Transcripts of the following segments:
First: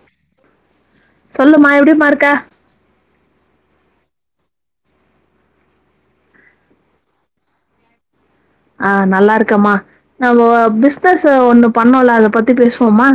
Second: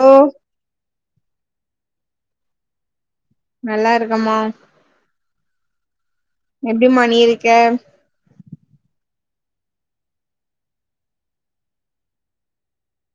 Hello சொல்லுமா எப்புடிமா இருக்க நல்லா இருக்கமா எப்புடிமா நீ இருக்க ஆ நல்லா இருக்கம்மா நம்ம ஒ பிஸ்னஸ்ஸு ஒண்ணு பண்ணோல்ல அத பத்தி பேசுவோம்மா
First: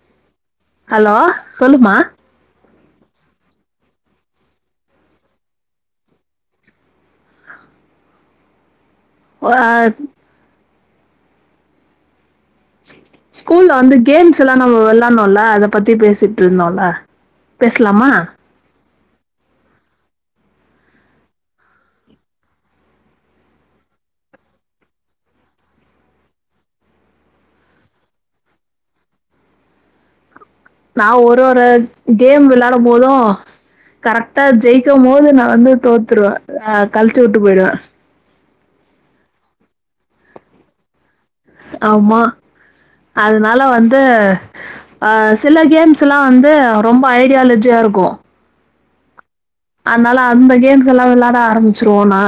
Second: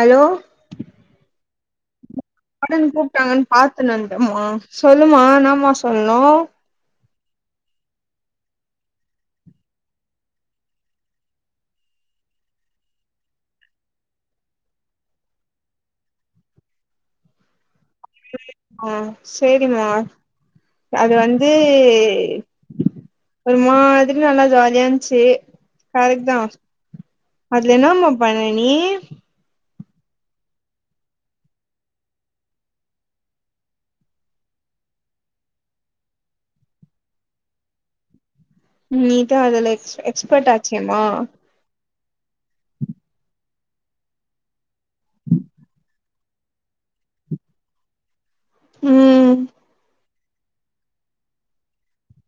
அலோ அலோ சொல்லுமா கடன் கூப்புட்டாங்கன் பாத்துணும்டம்மா சொல்லுமா என்னமா சொல்ணு ஓ அத் ஸ்கூல்ல வந்து கேம்ஸ் எல்லா நம்ம வெளாணோல்ல அத பத்தி பேசிட் இருந்தோல்ல ஆ சேரிம்மா அது வந்து ஒரு மாதிரி நல்லா ஜாலியா இருஞ்சு கரெக்ட்தா அதுல என்னமா பண்ண நீ நா ஒரு ஒரு கேம் வெளையாடும் போது கரெக்டா ஜெயிக்கும் போது நா வந்து தோத்துருவ ஆ கழுச்சு உட்டு போயிருவ நீதா அதுல எக்ஸ் எக்ஸ்பர்ட் ஆச்சேம்மா ஆமா அதனால வந்து ஆ சில கேம்ஸ் த்துலா வந்து ரொம்ப ஐடியாலஜியா இருக்கு ம் அதனால அந்த கேம்ஸ் எல்லா வெளாட ஆரம்பிச்சிருவோ நா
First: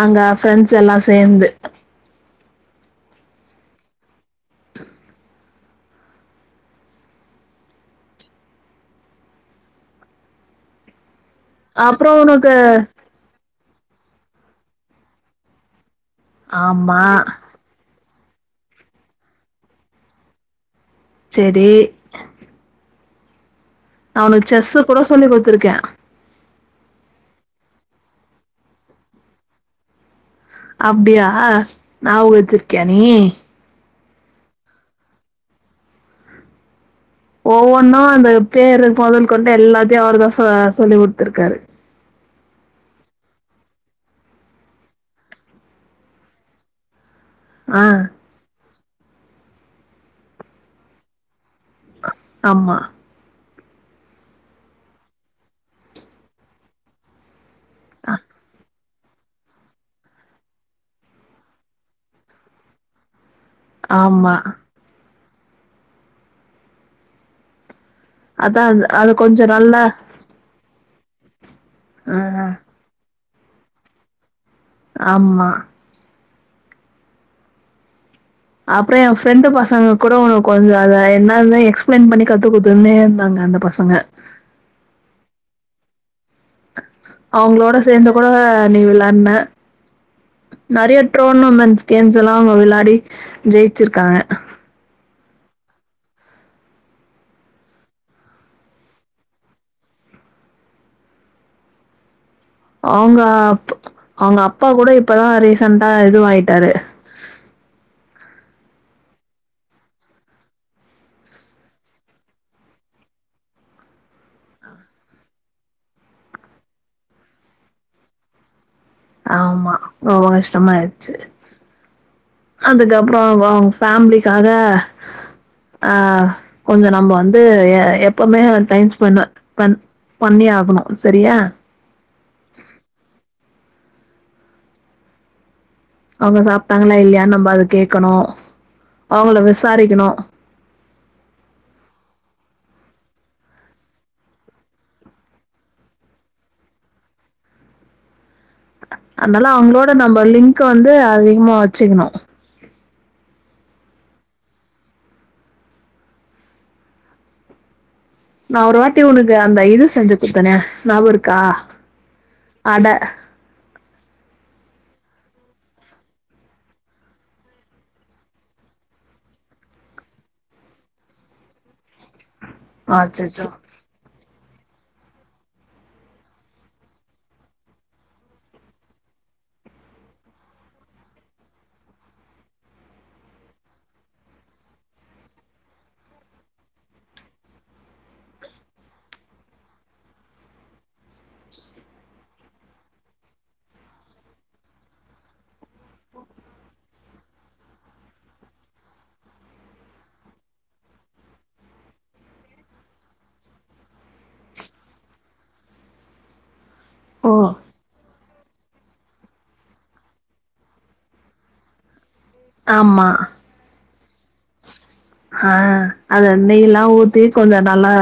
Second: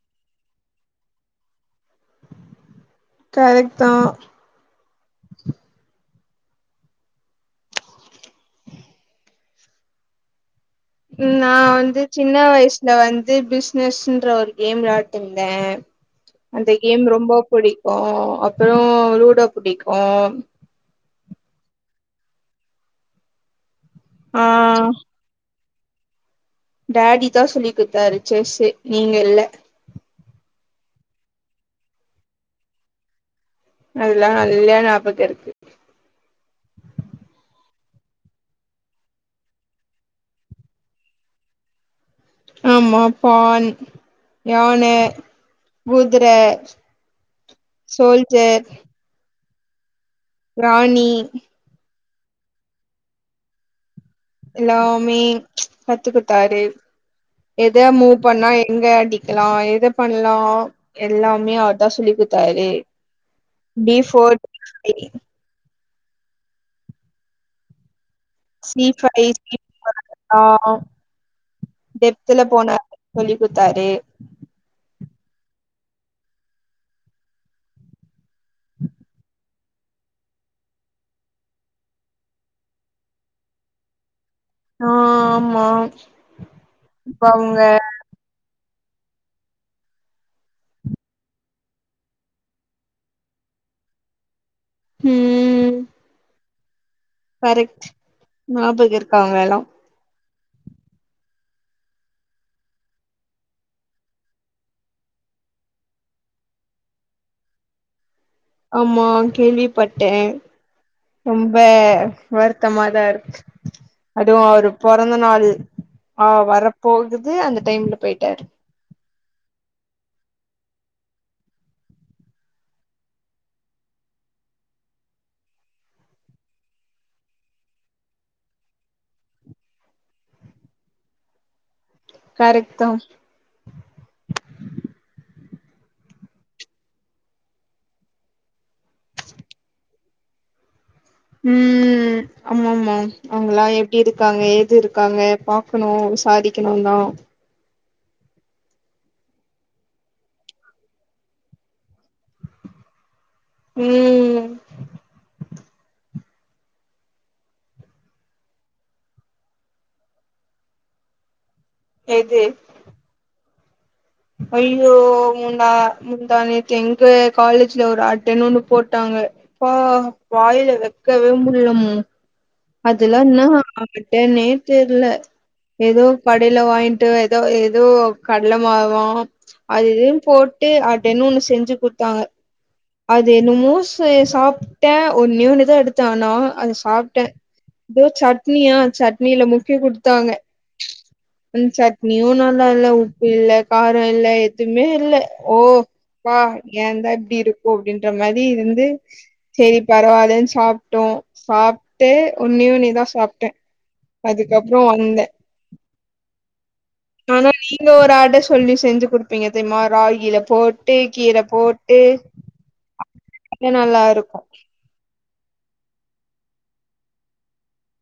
அங்க ஃப்ரெண்ட்ஸ் எல்லா சேந்து கரெக்ட்தா [unintelligible] நா வந்து அப்றோ சின்ன உனக்கு வயிசுல வந்து பிஸ் பிஸ்ன்ற ஒரு கேம் வெளையாட்டிருந்த அந்த ஆமா கேம் ரொம்ப புடி க்கு அப்புறோ லூடோ புடிக்கு சேரி நா ஆ உனுக்கு செஸ்ஸு கூட சொல்லி குடுத்துருக்கே டேடி தா சொல்லி குத்தாரு செஸ்ஸு நீங்க இல்ல அப்டியா ஞாபகொ வச்சுருக்கியா நீ அதுல்லா நல்லா ஞாபக இருக்கு ஒவ்வொன்னு அந்த பேரு பொதல் கொண்டு எல்லாத்தையு அவர் தா சொ சொல்லி குடுத்துருக்காரு ஆமா பான் யான குதுர ஆ சோல்ஜர் ராணி ஆமா எல்லாமே கத்துகுத்தாரு எத மூவ் பண்ணா எங்க அடிக்லா எத பண்லா எல்லாமே அவர்தா சொல்லி குத்தாரு பி ஆமா ஃபோர் [unintelligible] அதா சி அது ஃபைவ் கொஞ்ச நல்லா ஆ டெப்துல ஆ போனாரு சொல்லி குத்தாரு ஆமா அப்றொ எ ஃப்ரெண்டு பசங்க கூட உனு கொஞ்சொ அத என்னாந்த எக்ஸ்ப்ளைன் பண்ணி கத்து குத்துன்னே இருந்தாங்க அந்த பசங்க ஆ ஆமா இப்ப அவங்க அவுங்களோட சேந்து கூட நீ விளாட்ன நெறைய டோர்னமென்ட்ஸ் கேம்ஸ் எல்லா அவுங்க வெளாடி ஜெயிச்சிருக்காங்க ம் ம் ம் கரெக்ட் ஞாபக இருக்கு அவுங்க எல்லா அவுங்க அப் அவுங்க அப்பா கூட இப்பதா ரீசன்ட்டா இதுவாயிட்டாரு ஆமா கேள்விப்பட்டே ரொம்ப வருத்தமாதா இருக்கு அதுவு அவரு பொறந்த நாளு ஆ வரப்போகுது அந்த டைம்ல போயிட்டாரு ஆமா ரொம்ப கஷ்டமாயிருச்சு அதுக்கப்றொ அவுங்க ஃபேமிலிக்காக ஆ கொஞ்ச நம்ம வந்து எப்பவ்மே டைம் ஸ்பெண் பண் பண்ணியே ஆகணு சரியா கரெக்ட்தா அவுங்க சாப்டாங்களா இல்லையா நம்ப அத கேக்கணு அவுங்கள விசாரிக்கணு ம் ஆமமா அவுங்கலா எப்டி இருக்காங்க ஏது இருக்காங்க பாக்கணு விசாரிக்கனுந்தா அதுனால அவுங்களோட நம்ப லிங்க் வந்து அதிகமா வச்சுக்கணு ம் நா ஒரு வாட்டி ஒனக்கு அந்த இது செஞ்சு குத்தனே ஞாப இருக்கா எது அட ஐயோ முண்டா முந்தா நேத்து எங்க காலேஜ்ல ஒரு அட்டன்னு ஒன்னு போட்டாங்கப்ப வாயில வைக்கவே முடியமும் அதுெல்லாம்ன்ன அச்சச்சோ என்னே தெரியல ஏதோ கடையில வாங்கிட்டு ஏதோ ஏதோ கடலை மாவம் அது எதுையும் போட்டு அடன்னு ஒண்ணு செஞ்சு குடுத்தாங்க அது என்னமோ சாப்பிட்டேன் ஒன்னூன்னுதான் எடுத்த ஆனா அதை சாப்பிட்டேன் இதோ சட்னியா சட்னியில முக்கிய குடுத்தாங்க அ சட்னியும் நல்லா இல்ல உப்பு இல்லை காரம் இல்லை எதுவுமே இல்லை ஓப்ப ஏ தான் இப்படி இருக்கும் அப்படின்ற மாதிரி இருந்து சரி பரவாயில்ன்னு சாப்பிட்டோம் சாப்பிட்டு உன்னி உண்ணிதான் சாப்பிட்டேன் அதுக்கப்புறம் வந்தேன் ஓ ஆனா நீங்க ஒரு ஆட சொல்லி செஞ்சு கொடுப்பீங்க தெயமா ராகில போட்டு கீரை போட்டு ஆமா இது நல்லா இருக்கும் ஆஹ் அத நெய் எல்லாம் ஊத்தி கொஞ்சம் நல்லா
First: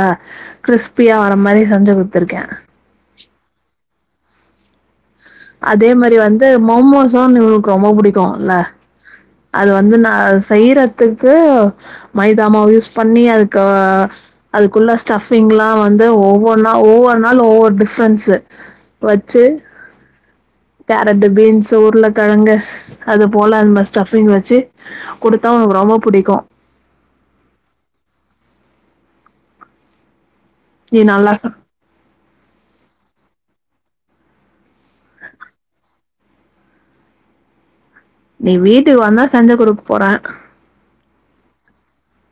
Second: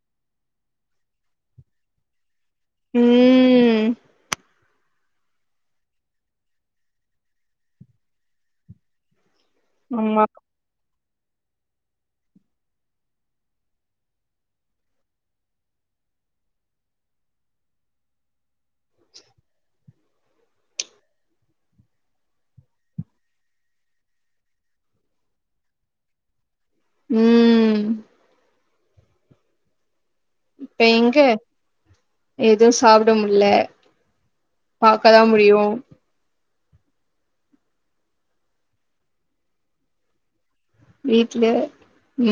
கிறிஸ்பியா வர மாதிரி செஞ்சு கொத்துருக்கேன் உம் அதே மாதிரி வந்து மோமோஸும் உளுக்கு ரொம்ப பிடிக்கும் இல்ல அது வந்து ந ஆமா சைர துத்துக்கு மைதாமாவ யூஸ் பண்ணி அதுக்கு அதுக்குள்ள ஸ்டபிங் எல்லாம் வந்து ஒவ்வொரு நாள் ஒவ்வொரு நாள் ஒவ்வொரு டிஃபரென்ஸ் வச்சு கேரட் பீன்ஸ் உருளைக்கிழங்கு அது போல அந்த மாதிரி ஸ்டபிங் வச்சு கொடுத்தா உனக்கு ரொம்ப பிடிக்கும் உம் இப்ப நீ எங்க நல்லா சா எதுவும் சாப்பிட முல பாக்கதான் முடியும் நீ வீட்டுக்கு வந்தா செஞ்சை குடுக்கு போரேன் வீட்டு்ல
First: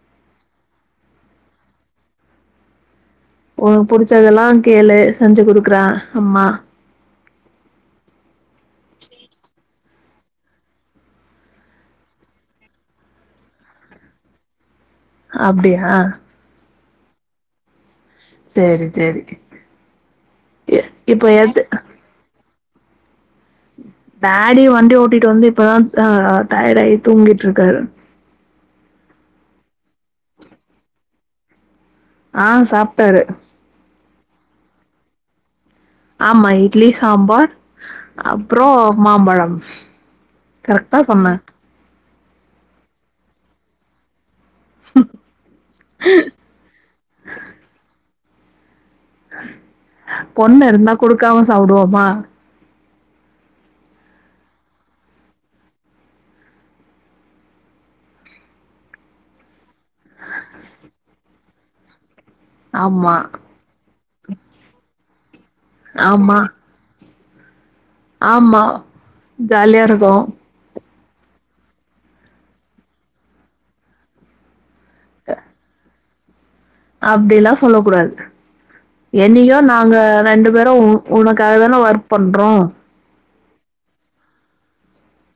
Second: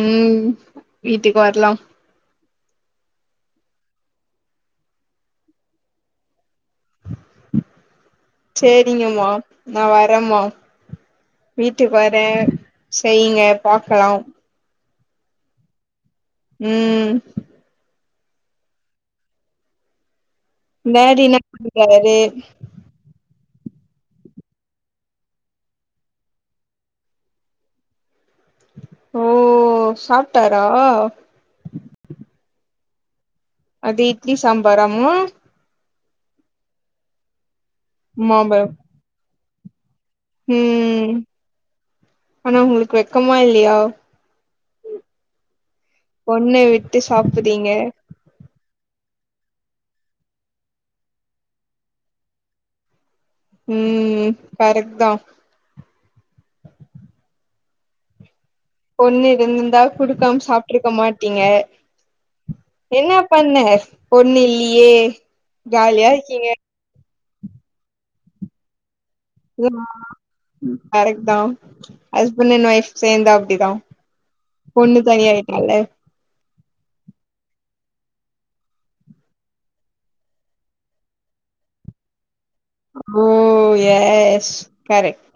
உம் வீட்டுக்கு வரலாம் உனக்கு புடிச்சதெல்லாம் கேளு செஞ்சு குடுக்குறன் அம்மா சரிங்கமா நான் வரேன்மா வீட்டுக்கு வரேன் செய்யுங்க பாக்கலாம் அப்படியா உம் சரி சரி மேடின பக்கேது டாடி வண்டி ஓட்டிட்டு வந்து இப்பதான் ஆஹ் டேடகி தூங்கிட்டு இருக்காரு உஉ உ சாப்ட்டாரா ஆஹ் சாப்ட்டாரு து இட்லி சாம்பார அம்மு ஆம்மா இட்லி சாம்பார் அப்ற மாம்பழ மாம்பழம் கரெக்டா ம் சொன்ன ஆனா உங்களுக்கு வெக்கமா இல்லயா [inaudible] பொண்ண விட்டு சாப்புறீங்க பொண்ணு இருந்தா குடுக்காம சாப்டுவோமா ம் ம் ம் கரெக்ட் தா பொண்ணு இருந்துந்த குடுக்காம சாப்ட்ருக்க மாட்டீங்க என்ன ஆமா பண்ண பொண்ணு இல்லியே ஜாலியா இருக்கீங்க ஆம்மா இது ஜாலியா இருக்கு கரெக்ட் தா ஹஸ்பண்ட் அண்ட் வைஃப் சேந்த அப்டி தா பொண்ணு தனியனாலே அப்டிலா சொல்ல கூடாது என்னைக்கு நாங்க ரெண்டு பேரு. உ உனக்காக தா ஒர்க் பண்றோ ஆ ம் எஸ் கரெக்ட்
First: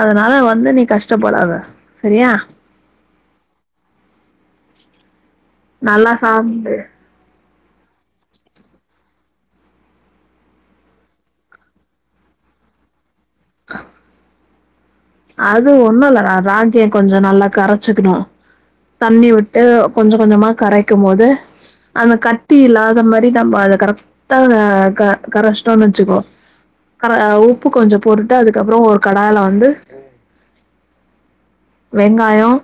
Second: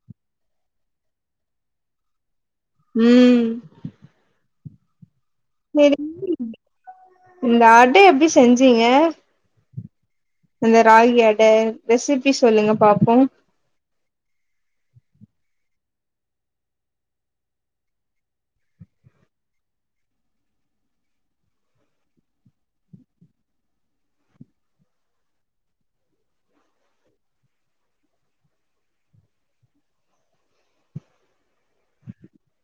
அதனால வந்து நீ கஷ்டபடத சரியா ம் [inaudible] சரி நல்லா சாப்ட்டு இந்த அ்டை எப்டி செஞ்சீங்க அந்த ராகி அடை ரெசிப்பி சொல்லுங்க பாப்போ ஆ அது ஒண்ணு இல்ல ரா ராகியா கொஞ்ச நல்லா கரைச்சுக்கணு தண்ணி விட்டு கொஞ்ச கொஞ்சமா கரைக்கும் போது அந்த கட்டி இல்லாத மாரி நம்ம அத கரெக்ட்டா ஆ க கரைச்சிட்டோம்ன் வச்சுக்கோ கர அ உப்பு கொஞ்ச போட்டுட்டு அதுக்கப்புற ஒரு கடாய்ல வந்து வெங்காயம்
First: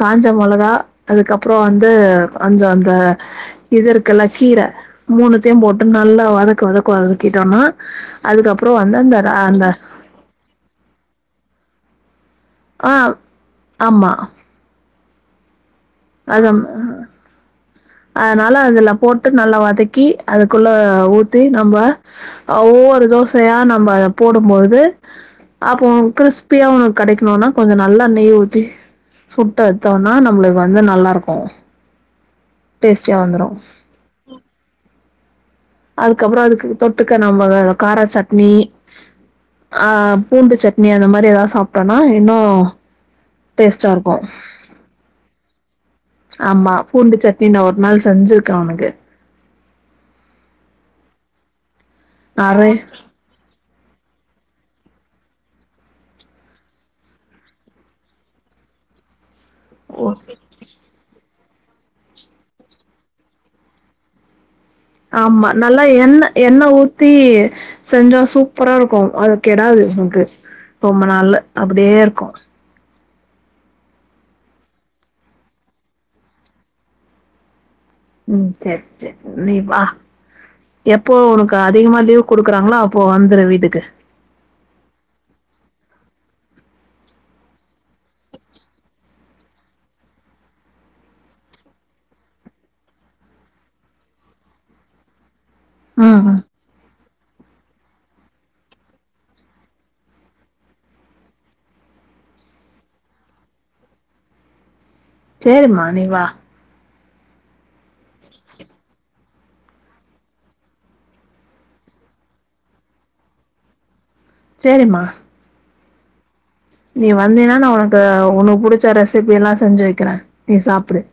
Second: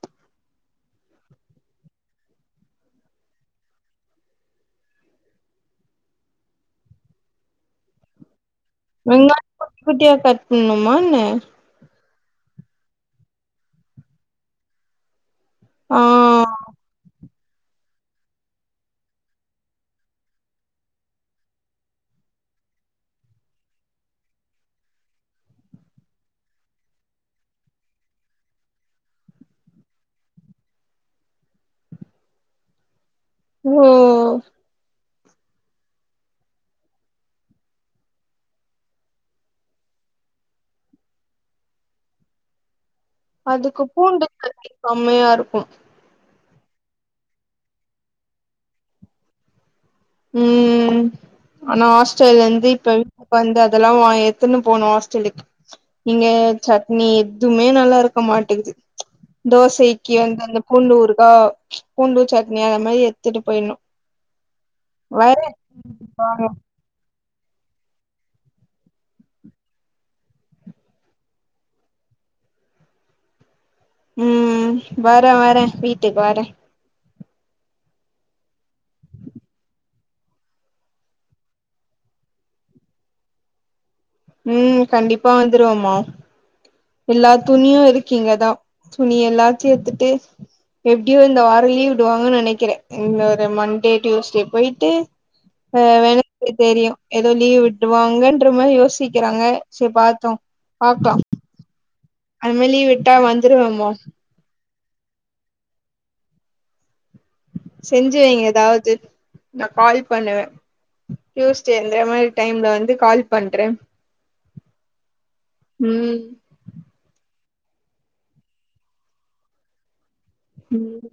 காஞ்ச மொளகா அதுக்கப்புற வந்து கொஞ்ச அந்த இது இருக்கு லா கீரை மூணுத்தையு போட்டு நல்லா வதக்கு வதக்கு வதக்கிட்டோனா அதுக்கப் வெங்காய குட்டி குட்டியா கட் பண்ணணுமா என்ன ஆ ஆம்மா ஆ அது ப் அதனால அதுல போட்டு நல்லா வதக்கி அதுக்குள்ள ஊத்தி நம்ப ஒவ்வொரு தோசையா நம்ம போடும்போது அப்போ கிறிஸ்பியா உனக்கு கெடைக்கணுனா கொஞ்ச நல்லா நெய் ஊத்தி சுட்ட எத்தோனா நம்மளு வந்து நல்லா இருக்கு டேஸ்ட் ச்ச வந்துரு ஓ அதுக்கப்புற அதுக் தொட்டுக்க நம்பா காரா சட்னி ஆ பூண்டு சட்னி அந்த மாரி ஏதாவது சாப்ட்டோனா இன்னு அதுக்கு டேஸ்ட்டா இருக்கு பூண்டு சட்னி செம்மயா இருக்கும் ஆமா பூண்டு சட்னி நா ஒரு நாள் செஞ்சிருக்கே ஒனக்கு ம்ம்ம்ம்ம் ஆனா ஹாஸ்டல்லா இருந்து நெறை இப்ப வந்த அதெல்லா வா எத்துன்னு போனு ஹாஸ்டல்லுக்கு இங்க சட்னி எதுமே நல்லா இருக்க மாட்டேங்கது தோசைக்கு வந்து அந்த பூண்டூ ஊருகா பூண்டு சட்னி அ அந்த மாரி எத்துட்டு போய்னோ ஆமா நல்லா எண்ண எண்ண ஊத்தி செஞ்சா சூப்பரா இருக்கு அது கெடாது உனக்கு ரொம்ப நாள் அப்பிடியே இருக்கு ம் வரே வரே வீட்டுக்கு வரே ம் சேரி சேரி நீப்பா எப்போ உனக்கு அதிகமா லீவ் குடுக்குறாங்களோ அப்போ வந்துரு வீட்டுக்கு ம் கண்டிப்பா வந்துருவோமா ல்லா துணியு இருக்கீங்கதா துணி எல்லாத்துட்டு எப்பிடியோ இந்த வாரலீவு விடுவாங்கன்னு நெனைக்கிறே இந்த ஒரு மண்டே டியூஸ்டே போயிட்டு ஆ ம் ம் [unintelligible] தெரியு ஏதோ லீவ் விட்டுவாங்கன்ற மாரி யோசிக்கிறாங்க சோ பாத்தோ பாக்கலாம் அதுமலி லீவ் விட்டா வந்துருவேமோ சேரிமா நீ வா செஞ்சிவைங்க ஏதாவது நா கால் பண்ணுவே ட்யூஸ்டே இந்த மாரி டைம்ல வந்து கால் பண்றே சேரிம்மா ம் நீ வந்தீனா நா உனக்கு உனு புடிச்ச ரெசிபில்லா செஞ்சி வைக்கிறே நீ சாப்புடு ம்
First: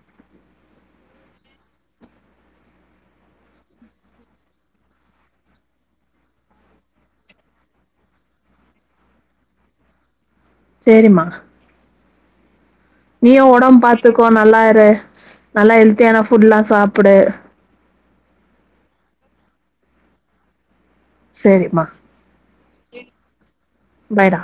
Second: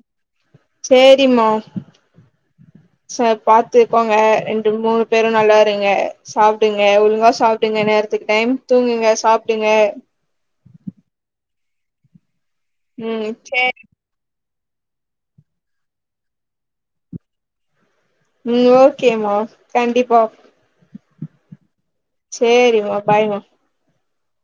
சேரிம்மா ச பாத்துக்கோங்க ரெண்டு மூணு பேரும் நல்லா இருங்க சாப்புடுங்க ஒழுங்கா சாப்புடுங்க நேரத்துக்கு டைம் தூங்குங்க சாப்புடுங்க சேரிம்மா ம் நீயும் ஒடம் சேரி பாத்துக்கோ நல்லா இ ரே நல்லா ஹெல்த்தியான ஃபுட்லா சாப்புடு ம் ஓகேம்மா கண்டிப்பா சரிம்மா சேரிம்மா பாய்ம்மா பாய் டா